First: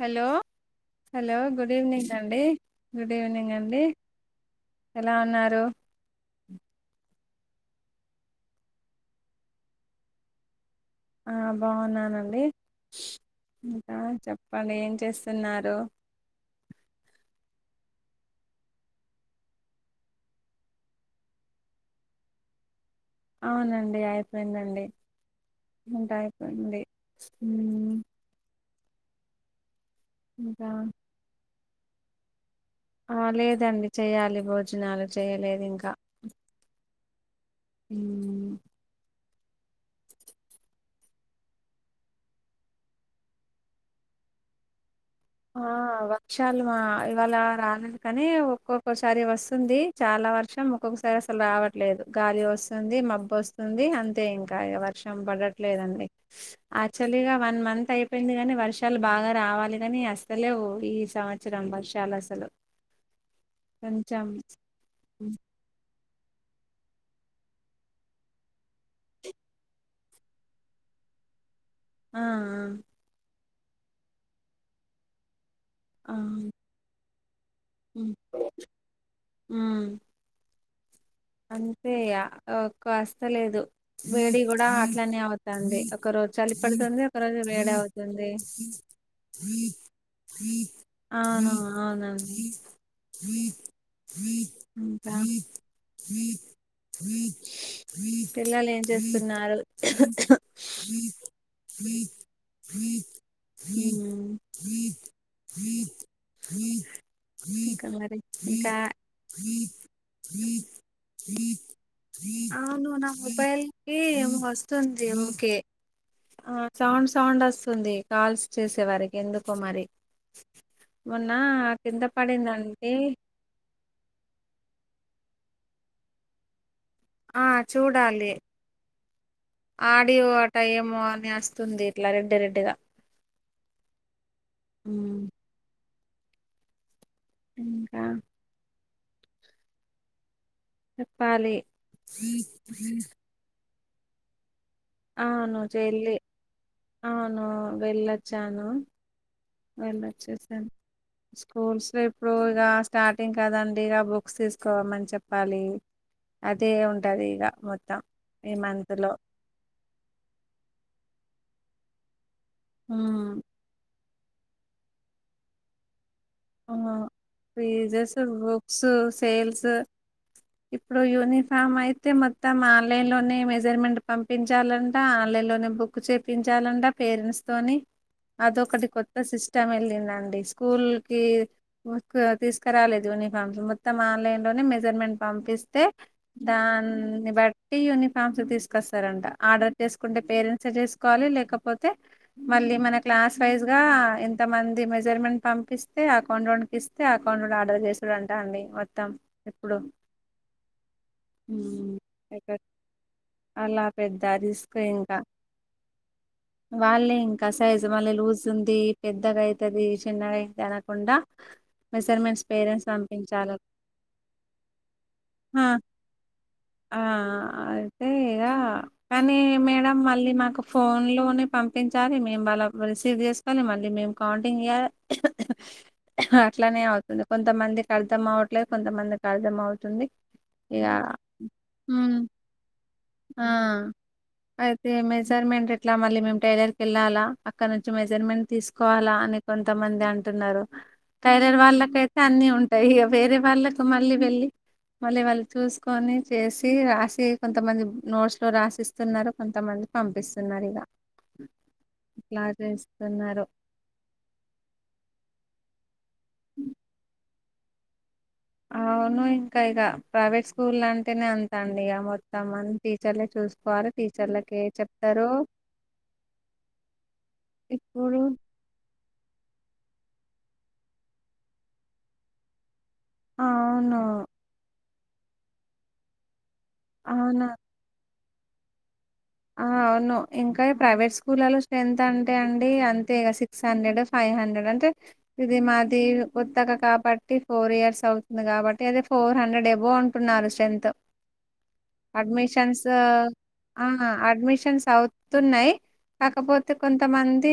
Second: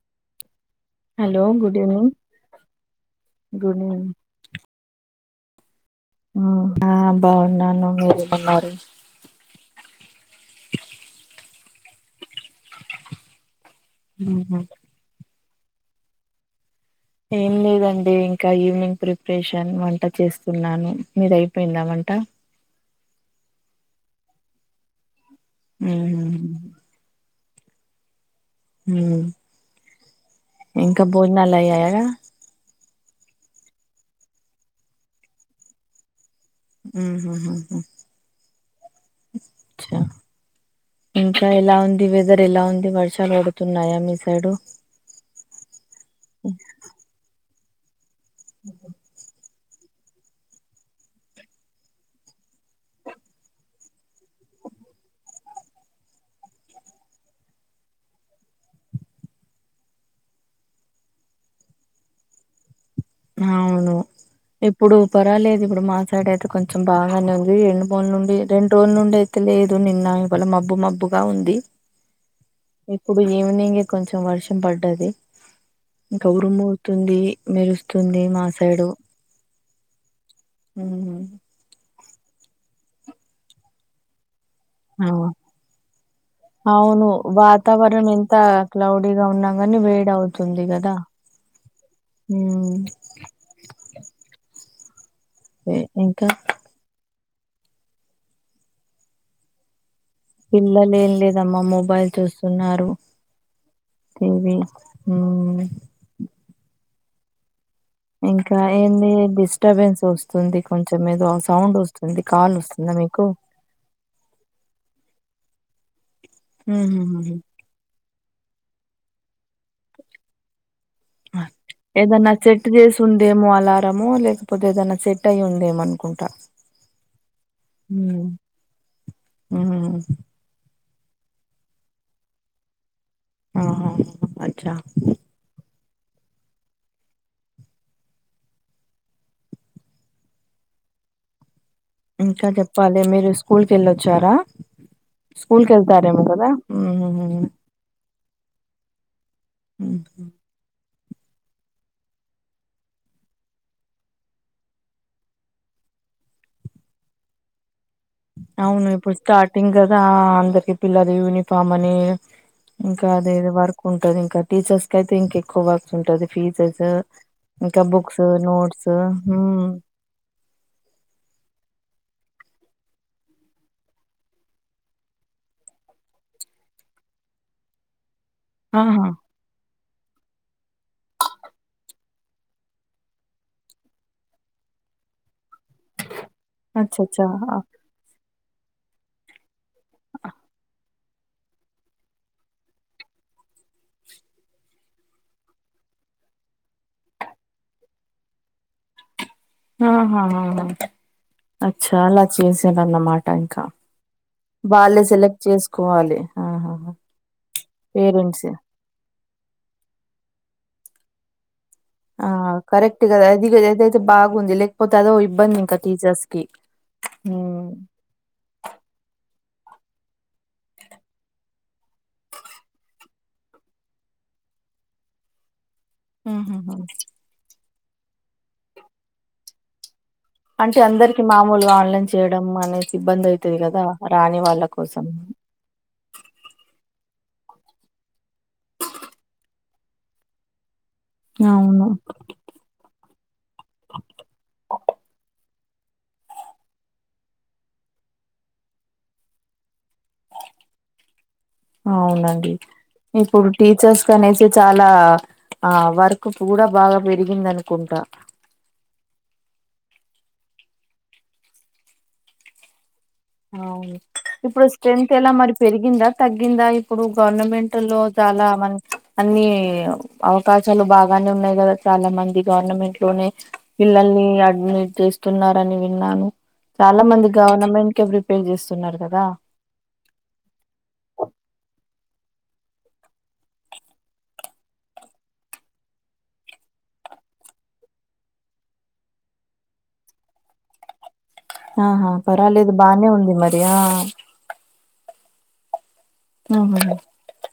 Hello hello good evening అండి good evening good అండి. Evening ఎలా ఉన్నారు ఆ బాగున్నాను మీరు ఎలా ఉన్నారు ఆ బావున్నానండి ఇంకా చెప్పాలి ఏం చేస్తున్నారు ఏం లేదండి ఇంకా ఈవినింగ్ ప్రిపరేషన్ వంట చేస్తున్నాను మీది అయిపోయిందా వంట అవునండి అయిపోయిందండి వంట ఉమ్. అయిపోయింది మ్ ఇంకా భోజనాలు అయ్యయా ఆ లేదండి చెయ్యాలి భోజనాలు చేయలేదు ఇంకా ఉమ్ ఉమ్ ఇంట్లో ఎలా ఉంది వెదర్ ఎలా ఉంది వర్షాలు పడుతున్నాయా మీ సైడు ఆ వర్షాలు మా ఇవాళ రాలేదు కానీ ఒక్కొక్క ఒక సారి వస్తుంది చాలా వర్షం ఒక్కొక్కసారి అసలు రావట్లేదు గాలి వస్తుంది మబ్బు వస్తు ఉంది అంతే ఇంకా వర్షం పడట్లేదండి. యాక్చువల్లిగా వన్ మంత్ అయిపోయింది గాని వర్షాలు బాగా రావాలి గాని వస్త లేవు ఈ సంవత్సరం వర్షాలు అసలు అవును కొంచెం ఇప్పుడు పర్వలేదు ఇప్పుడు మా సైడ్ అయితే కొంచెం బాగానే ఉంది రెండు బొన్లు ఉండి రెండు రోజుల నుండి తెలీదు నిన్న ఇవాళ మబ్బు మబ్బుగా ఉంది ఆ అ ఇప్పుడు ఈవినింగే కొంచెం వర్షం పడ్డది ఆ ఆ ఇంకా ఉరుముతుంది మెరుస్తు తుంది మా సైడు ఆ మ్మ్ అంతే ఇగ ఒక్క వస్త లేదు వేడి గూడ ఆ అట్లనే అవుతాంది ఒక రోజు చలి పెడుతుంది అవును ఒక రోజు వేడి వాతావరణం అవుతుంది ఎంత క్లౌడీగా ఉన్నా కాని వేడి అవుతుంది కదా అవునా అవునా ఉమ్ ఇంకా ఏ పిల్లలు ఏం చేస్తున్నారు పిల్లలేం లేదమ్మా మొబైల్ చూస్తున్నారు హ్మ్ టీవీ మ్ ఇంకా మరి ఇంకా ఇకా ఏంది డిస్టర్బెన్స్ వస్తుంది కొంచెం ఏదో సౌండ్ వస్తుంది కాల్ ఆ వస్తుందా నువ్వు నా మీకు మొబైల్ ఏ ఏమో వస్తుంది ఓకే ఆ సౌండ్ సౌండ్ వస్తు తుంది కాల్స్ చేసేవారికి ఎందుకో మరి మొన్న కింద ఏదన్నా సెట్ పడిందంటే చేసిందేమో అలా డెమో లేకపోతే ఏదైనా సెట్ అయి ఉందె మనుకుంటా ఆ చూడాలి హ్మ్ ఆడియో అ టైము అని వస్తుంది ఇట్ల రెడ్ రెడ్ గా ఆహా అట్లా ఇంకా చెప్పాలి ఇంకా చెప్పాలి మీరు స్కూల్ కెల్లోచ్చారా అవును స్కూల్ చెల్లి కళ్తారెమో కదా అవును వెళ్ళొచ్చాను హ్మ్. వెళ్ళొచ్చేసాను స్కూల్స్లో ఇప్పుడు ఇక స్టార్టింగ్ కదండి ఇగ బుక్స్ తీసుకోవమని చెప్పాలి అదే ఉంటది ఇగ మొత్తం ఈ అవును మంత్ లో ఇప్పుడు స్టార్టింగ్ గదా అందరికి పిల్లలు యూనిఫార్మ్ అని ఇంకా అదే ఉమ్, వర్క్ ఉంటది ఇంకా టీచర్స్ కి అయితే ఇంకె కోవాల్సి ఉంటది ఆ, ఫీజెస్ ఇంకా ఫీజెస్ బుక్స్ బుక్స్ నోట్స్ హ్మ్ సేల్స్ ఇప్పుడు యూనిఫామ్ అయితే మొత్తం ఆన్లైన్ లోనే మెజర్మెంట్ పంపి చెప్పించాలంట ఆన్లైన్ లోనే బుక్ చేయిచాలంట పేరెంట్స్ తోని అదొకటి ఆహా! కొత్త సిస్టమ్ ఏళ్ళిందండి స్కూల్ కి తీసుకురాలేదు యూనిఫామ్స్ మొత్తం ఆన్లైన్ లోనే మెజర్మెంట్ పంపిస్తే అచ్చచ్చా! దాన్ని బట్టి యూనిఫామ్ ఫ్యాన్సీ తీసుకొస్తారంట ఆర్డర్ చేసుకుంటే పేరెంట్సే చేసుకోవాలి లేకపోతే మళ్ళీ మన క్లాస్ వైజ్ గా ఎంత మంది మెజర్మెంట్ పంపిస్త తే అకౌంటోన్ ఇస్తే అకౌంటోన్ ఆర్డర్ చేస్తాడు అంటా అండి మొత్తం ఆహా హ హ హ మ్ ఇంకా. అలా పెద్ద రిస్క్ వాళ్ళే ఇంకా సెలెక్ట్ చేసుకోవాలి. ఆహాహా! వాళ్ళే ఇంకా సైజు మళ్ళీ లూజ్ పేరెంట్సే. ఉంది పెద్దగా అయితది చిన్నగా అయితది అనకుండా ఆ మెజర్మెంట్స్ పేరెంట్స్ కరెక్ట్ కదా అది పంపించాలి ఏదైతే బాగుంది లేకపోతే అదో ఇబ్బంది ఆ ఇంకా టీచర్స్ కి ఆ అయితే ఇగ కానీ మేడం మళ్ళీ మాకు ఫోన్ లోనే పంపించాలి మేము వాళ్లవి రిసీవ్ చేసుకోవాలి కానీ మళ్ళీ మేము కౌంటింగ్ చేయాలి ఉహుహు అట్లానే అవుతుంది కొంతమందికి అర్థం అవట్లేదు కొంతమందికి అర్థం అవుతుంది అంటే ఇగ అందరికి మామూలుగా ఆన్లైన్ చేయడం అనేసి సిబ్బంది అవుతది ఆ కదా రాని వాళ్ళ కోసం ఇట్లా మళ్ళీ మేం టైలర్ కి ఏళ్ళాలా అక్కడ నుంచి మెజర్మెంట్ తీసుకోవాలా అని కొంతమంది అం అంటున్నారు టైలర్ అవును వాళ్ళకయితే అన్ని ఉంటాయి ఇగ వేరే వాళ్ళకు మళ్ళీ వెళ్ళి మళ్ళీ వాళ్ళు చూసుకొని చేసి రాసి కొంతమంది నోట్స్ లో రాసిస్తున్నారు కొంతమంది పంపిస్తున్నారు ఇగ ఇట్లా అవునండి చేస్తున్నారు ఇప్పుడు టీచర్స్ క అనేసి చాలా ఆ వర్క్ కూడా బాగా పెరిగింది అనుకుంటా అవును ఇంకా ఇక ప్రైవేట్ స్కూల్ అంటేనే అంత అండి ఇగ మొత్తం అ టీచర్లే చు చూసుకోవాలె అవును ఇప్పుడు స్ట్రెంగ్త్ ఎలా మరి పెరిగిందా తగ్గిందా ఇప్పుడు గవర్నమెంట్ లో ఇప్పుడు చాలా మం అన్నీ అవకాశాలు బాగానే ఉన్నాయి కదా చాలా మంది గవర్నమెంట్ లోనే అవును పిల్లల్ని అడ్మిట్ చేస్తున్నారని విన్నాను చాలా మంది అవునా గవర్నమెంట్ ఊకె రిపేర్ చేస్తున్నారు కదా ఆ అవును ఇంకా ప్రైవేట్ స్కూల్లో స్ట్రెంగ్త్ అంటే అండి అంతే సిక్స్ హండ్రెడ్ ఫైవ్ హండ్రెడ్ అంటే ఇది మాది కొత్తగా కాబట్టి ఫోర్ ఇయర్స్ అవుతుంది కాబట్టి అది ఫోర్ హండ్రెడ్ ఎబోంటు ఉన్నారు స్ట్రెంగ్త్ ఆహా పర్వాలేదు బానే ఉంది మరి ఆ అడ్మిషన్స్ అవుతున్నాయి కాకపోతే ఉహు. కొంతమంది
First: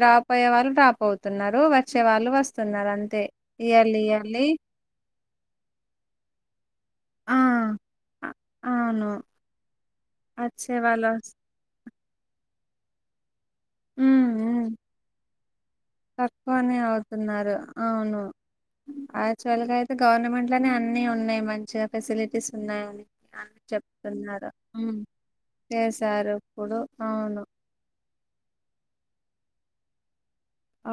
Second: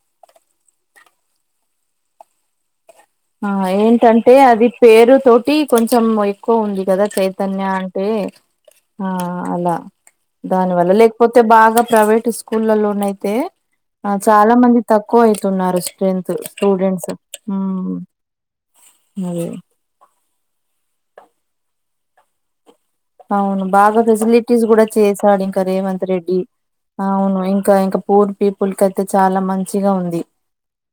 డ్రాప్ అయ్యే వాళ్ళు డ్రాప్ అవుతున్నారు వచ్చే వాళ్ళు వస్తున్నారు అంతే ఆ ఇయర్లీ ఏంటంటే ఇయర్లీ అది పేరు తోటి కొంచెం ఎక్కువ ఉంది కదా ఆ చైతన్య అంటే అ- ఆ అవును అలా దాని వచ్చే వల్ల వాళ్ళు వస్- లేకపోతే బాగా ప్రైవేట్ స్కూళ్లలోనయితే ఆ ఉమ్ చాలా ఉమ్ మంది తక్కువ అయితున్నారు స్ట్రెంత్ తక్కువనే స్టూడెంట్స్ అవుతున్నారు అవును అదే యాక్చువల్ గా అయితే గవర్నమెంట్ లోనే అన్నీ ఉన్నాయి మంచిగా ఫెసిలిటీస్ ఉన్నాయ్ అవును బాగా ఫెసిలిటీస్ కూడా చేశాడు ఇంకా రేవంత్ చేశారు రెడ్డి ఇప్పుడు అవును ఇంక ఇంకా పూర్ పీపుల్ కయితే చాలా మంచిగా ఉంది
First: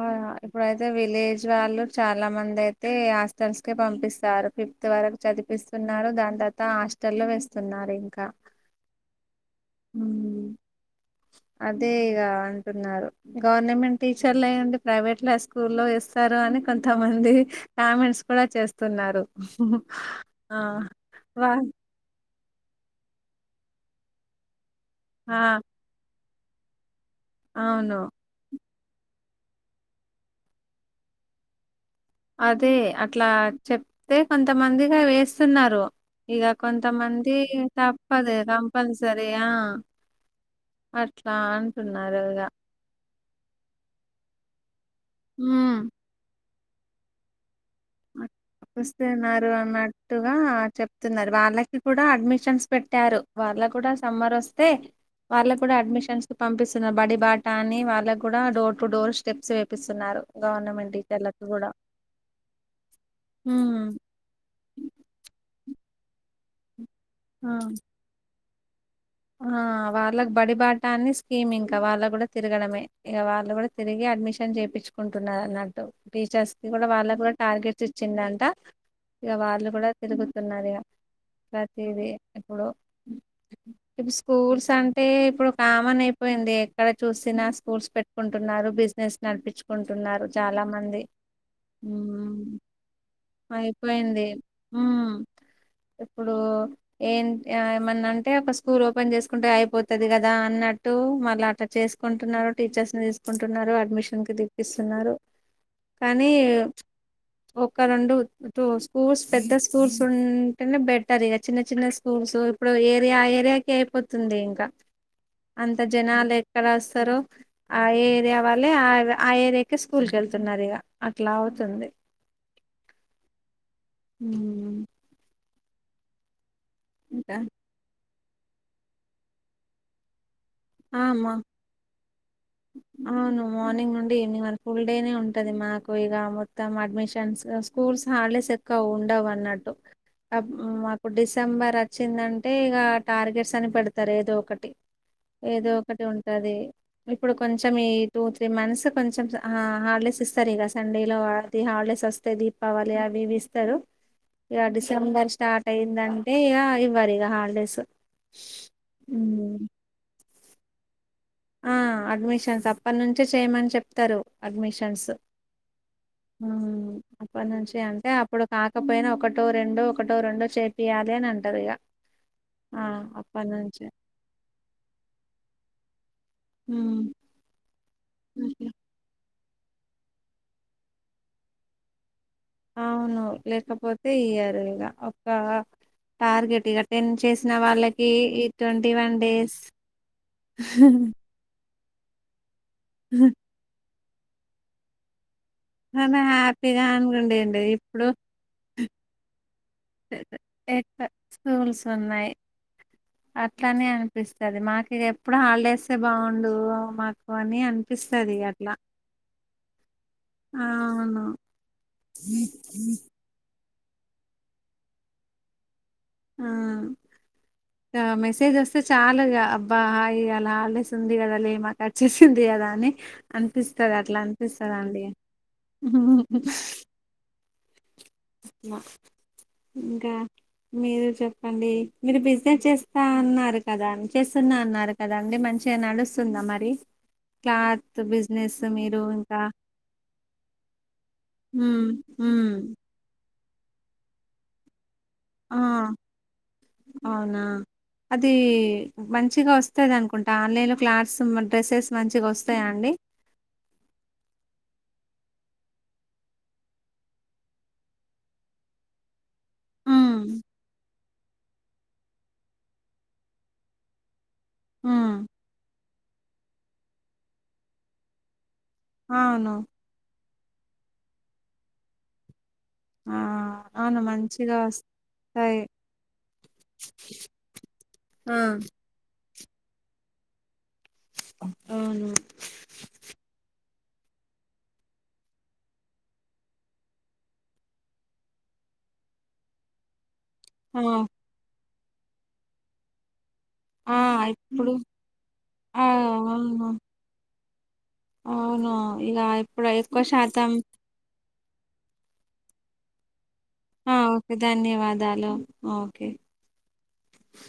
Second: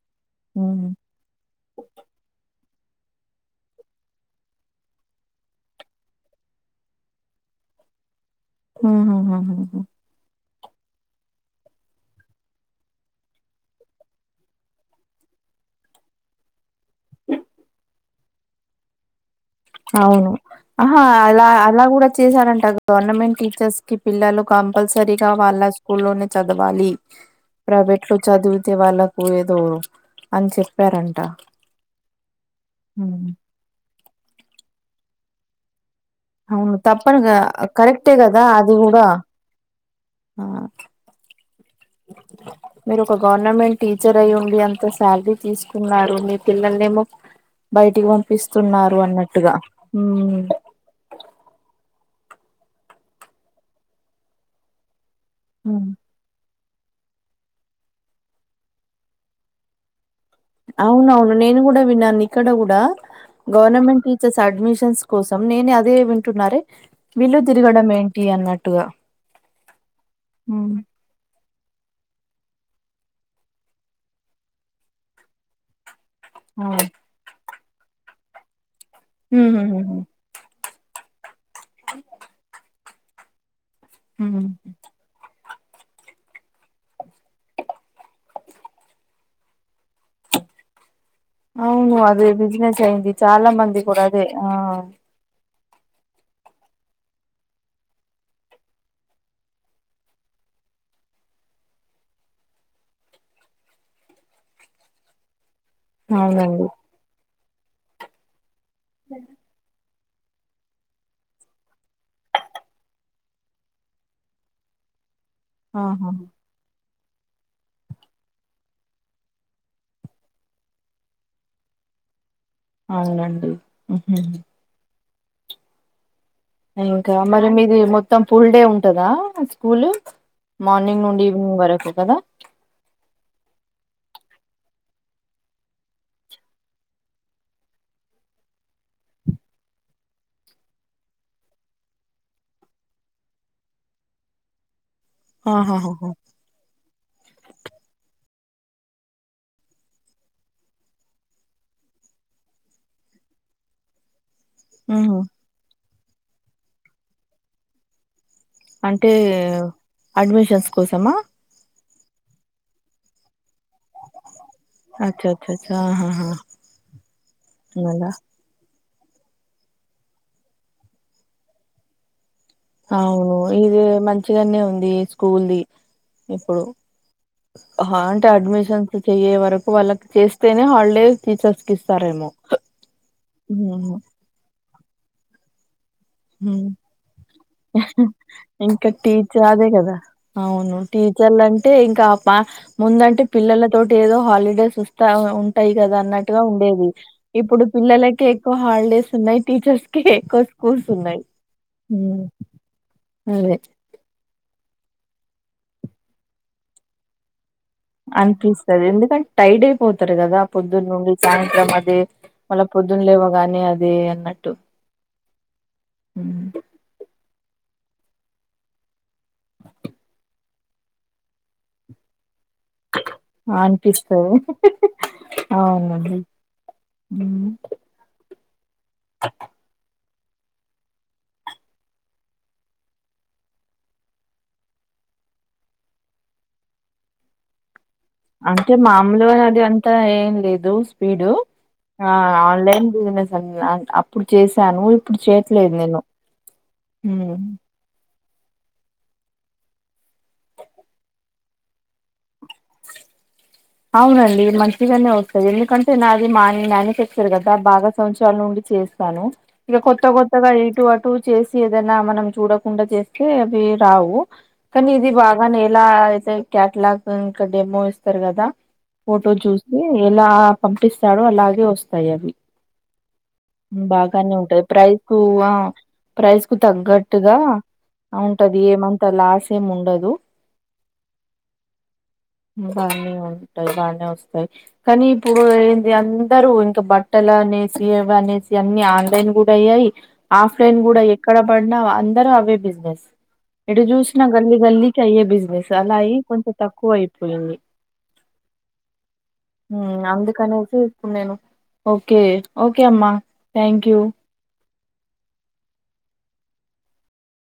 ఆ ఇప్పుడైతే ఉమ్ విలేజ్ వాళ్ళు చాలా మంది అయితే హాస్టల్స్ కి పంపిస్తారు ఫిఫ్త్ వరకు చదిపిస్తున్నారు దాని తర్వాత హాస్టల్ లో వేస్తున్నారు ఇంకా ఉమ్ అదే ఇగ అంటున్నారు గవర్నమెంట్ టీచర్లు అయుండి ప్రైవేట్ లో స్కూల్లో వేస్తారు అని కొంతమంది కామెంట్స్ కూడా చేస్తున్నారు అవును ఆ ఆహా అలా వా అలా కూడా చేశారంట గవర్నమెంట్ టీచర్స్ కి పిల్లలు కంపల్సరీగా ఆ వాళ్ళ స్కూల్లోనే చదవాలి అవును ప్రైవేట్ లో చదివితే వాళ్ళకు ఏదో అని చెప్పారంట అదే అట్లా ఉమ్. చెప్తే కొంతమందిగా వేస్తున్నారు ఇక అవును కొంతమంది తప్పనుగా కరెక్టే తప్పదు కదా అది కూడా కంపల్సరియా ఆ అట్లా అంటున్నారు ఇగ మీరు ఒక గవర్నమెంట్ టీచర్ అయ్యుండి అంత శాలరీ హ్మ్. తీసుకున్నారు మీరు పిల్లల్ నేమో బయటికి పంపిస్తున్నారు అన్నట్టుగా ఉమ్ స్తున్నారు వాళ్ళకి కూడా అడ్మిషన్స్ పెట్టారు వాళ్ళ కూడా సమ్మర్ వస్తే వాళ్లు కూడా ఉమ్ అడ్మిషన్స్ పంపిస్తున్నారు బడి బాట అని వాళ్ళకి కూడా డోర్ టు డోర్ స్టెప్స్ వేపిస్తున్నారు గవర్నమెంట్ అవునవును టీచర్లకు నేను కూడా విన్నాను ఇక్కడ కూడా హ్మ్. గవర్నమెంట్ టీచర్స్ అడ్మిషన్స్ కోసం నేనే అదే వింటున్నారే వీళ్లు ఆ తిరగడం ఏంటి అన్నట్టుగా ఆ వాళ్ళకి బడి బాటా అని స్కూ స్కీమ్ ఇంకా వాళ్లు కూడా తిరగడమే ఇక వాళ్ళు కూడా తిరిగి అడ్మిషన్ చేయించుకుంటున్నారు అన్నట్టు టీచర్స్ కి కూడా ఉహుహుహు వాళ్ళకు కూడా టార్గెట్స్ ఇచ్చిందంట ఇక అవును వాళ్ళు కూడా హుహుహుహు. తిరుగుతున్నారు ఇక ప్రతి డే ఇప్పుడు ఇప్పుడు హ్మ్. స్కూల్స్ అం అంటే ఇప్పుడు కామన్ అయిపోయింది ఎక్కడ చూసినా స్కూల్స్ పెట్టుకుంటున్నారు బిజినెస్ నడిపించుకుంటున్నారు చాలా మంది అవును. అదే బిజినెస్ అయింది చాలా ఉమ్ మంది కూడా అయిపోయింది అదే ఆ ఉమ్ ఇప్పుడు ఏం ఏమన్నాంటే ఫస్ట్ స్కూల్ ఓపెన్ చేసుకుంటే అయిపోతది గదా అన్నట్టు మళ్ళ అట్లా చేసుకుంటున్నారు టీచర్స్ ని తీసుకు కుంటున్నారు అడ్మిషన్ కి తిప్పిస్తున్నారు కానీ అవునండి ఒక రెండు టు స్కూల్స్ పెద్ద స్కూల్స్ ఉన్ అంటనే బెటర్ ఇగ చిన్న చిన్న స్కూల్స్ ఇప్పుడు ఏరియా ఏరియాకి అయిపోతుంది ఇంకా అంత ఆహా జనాలు ఎక్కడ వస్తారొ ఆ ఏరియా వాళ్ళే ఆ ఆ ఏరియాకి స్కూలుకి వెళ్తున్నారు ఇగ అట్లా అవుతుంది అవునండి హ్మ్ ఇంకా మరి మీది మొత్తం ఫుల్లడే ఉంటదా స్కూలు మార్నింగ్ నుండి ఆమా ఈవినింగ్ వరకు కదా అవును మార్నింగ్ నుండి ఈవినింగ్ వరకు ఫుల్ డేనే ఉంటది మాకు ఇగ మొత్తం అడ్మిషన్స్ స్కూల్స్ హోలీడేస్ ఎక్కువ ఉండవు అన్నట్టు మాకు డిసెంబర్ వచ్చిందంటే ఇగ టార్గెట్స్ అని పెడతారు ఏదో ఒకటి ఏదో ఆహాహా ఒకటి ఉంటది ఇప్పుడు కొంచెం ఈ టూ త్రీ మంత్స్ కొంచెం హాలిడేస్ ఇస్తారు ఇగ సండే లో అది హాలిడేస్ వస్త దీపావళి అవివి ఇస్తారు ఇగ ఉహు డిసెంబర్ స్టార్ట్ అయ్యిందంటే ఇగ ఇవ్వరు ఇగ హాలిడేస్ అంటే అడ్మిషన్స్ కోసమా ఆ అడ్మిషన్స్ అప్పటి నుంచే చేయమని చెప్తారు అడ్మిషన్ షన్స్ అచ్చ అచ్చ అచ్చ ఆహాహా హ్మ్ అప్పటి నుంచి అలా అంటే అప్పుడు కాకపోయినా ఒకటో రెండు ఒకటో రెండు చేపియాలి అని అంటారు ఇగా అవును ఇది మంచిగానే ఉంది స్కూల్ ది ఇప్పుడు హ్మ్ హంటే అట్లా అడ్మిషన్స్ చెయే వరకు వాళ్ళకి చేస్తేనే హాలిడే టీచర్స్ కే ఇస్తారేమో అవును హ్మ్. లేకపోతే ఇయారు ఇగా ఒక టార్గెట్ హ్మ్. ఇగా టెన్ చేసిన వాళ్ళకి ఈ ఇంకా ట్వంటీ వన్ టీచర్ డేస్ అదే కదా అవును టీచర్లు అంటే ఇంకా బా ముందంటే పిల్లలతోటి ఏదో హాలిడేస్ ఇస్ ఉంటాయి కదా చానా అన్నట్టుగా హ్యాపీగా ఉండేది అనుకుంటుండే ఇప్పుడు పిల్లలకే ఎక్కువ హాలిడేస్ ఉన్నాయి టీచర్స్ కి ఎక్కువ స్కూల్స్ ఉన్నాయి స్కూల్స్ హ్మ్. ఉన్నాయి అదే అట్లనే అని చూపిస్తది మాకు ఎప్పుడు హాలిడేస్ బాగుండు మాకు అని అనిపిస్తది ఎందుకంటే టైర్డ్ అయిపోతారు కదా పొద్దున్న నుండి అవును సాయంత్రం అది మల పొద్దున లేవగానే అది అనట్టు ఆ గా మెసేజ్ వస్తే చాలుగా అబ్బా హాయి ఆయాల హాలిడేస్ ఉంది కదా లే మాక్ వాచ్చేసింది కదా అని అనిపిస్తది అట్లా అనిపిస్తది అండి అవునండి హ్మ్ మ ఇంకా మీరే చెప్పండి మీరు బిజినెస్ చేస్తా అన్నారు కదా చేస్తున్న అన్నారు కాదండి మంచిగా నడుస్తుందా మరి క్లాత్ బిజినెస్ అంటే మీరు మామలుగా ఇంకా అది అంతా ఏం లేదు స్పీడ్ హ్మ్ హ్మ్ బిజినెస్ ఆన్ [unintelligible] అప్పుడు చేసాను ఇప్పుడు ఆ చేయట్లేదు నేను అవునా అది మంచిగా వస్తది అనుకుంటా ఆన్లైన్లో క్లాత్స్ డ్రెస్సెస్ మంచిగా వస్తాయా అండి అవునండి మంచిగానే వస్తాయి ఎందుకంటే నాది మా మనుఫ్యాక్చర్ కదా బాగా సంవత్సరాల నుండి చే స్థాను ఇగా కొత్త ఉమ్ కొత్తగా ఇటు అటు చేసి ఏదైనా మనం చూడకుండా చేస్తే అవి రావు కానీ ఇది ఉమ్ బాగానే ఎలా అయితే క్యాటలాగ్ ఇంకా డెమో ఇస్తారు కదా ఫోటో అవును చూసి ఎలా పంపిస్తారొ అలాగే వస్తాయి అవి ఆ అవును బాగానే మంచిగా ఉంటాయి ప్రైస్ కు ఆ వస్తాయి ప్రైస్ కు తగ్గట్టుగా అవుంటది ఏమంతా లాస్ ఏమి ఉండదు అవును గానే ఉంటాయి బాగానే వస్తాయి కానీ ఇప్పుడు ఏంది అందరు ఇంకా బట్టలు అనేసి అవేయి అనేసి అన్ని ఆన్లైన్ కూడా అయయి ఆఫ్లైన్ ఆ కూడా ఎక్కడ పడినా అందరు అవే బిజినెస్ ఎటు ఆ చూసినా గల్లీ ఇప్పుడు గల్లీకి అయ్యే బిజినెస్ ఆ అలా అయ్యి కొంచెం తక్కువ అయిపోయింది. అవునా ఇగ ఇప్పుడు ఉమ్, ఎక్కువ శాతం అందుకనేసి నేను ఓకే ఓకే అమ్మా ఆ థ్యాంక్యూ. ధన్యవాదాలు ఓకే.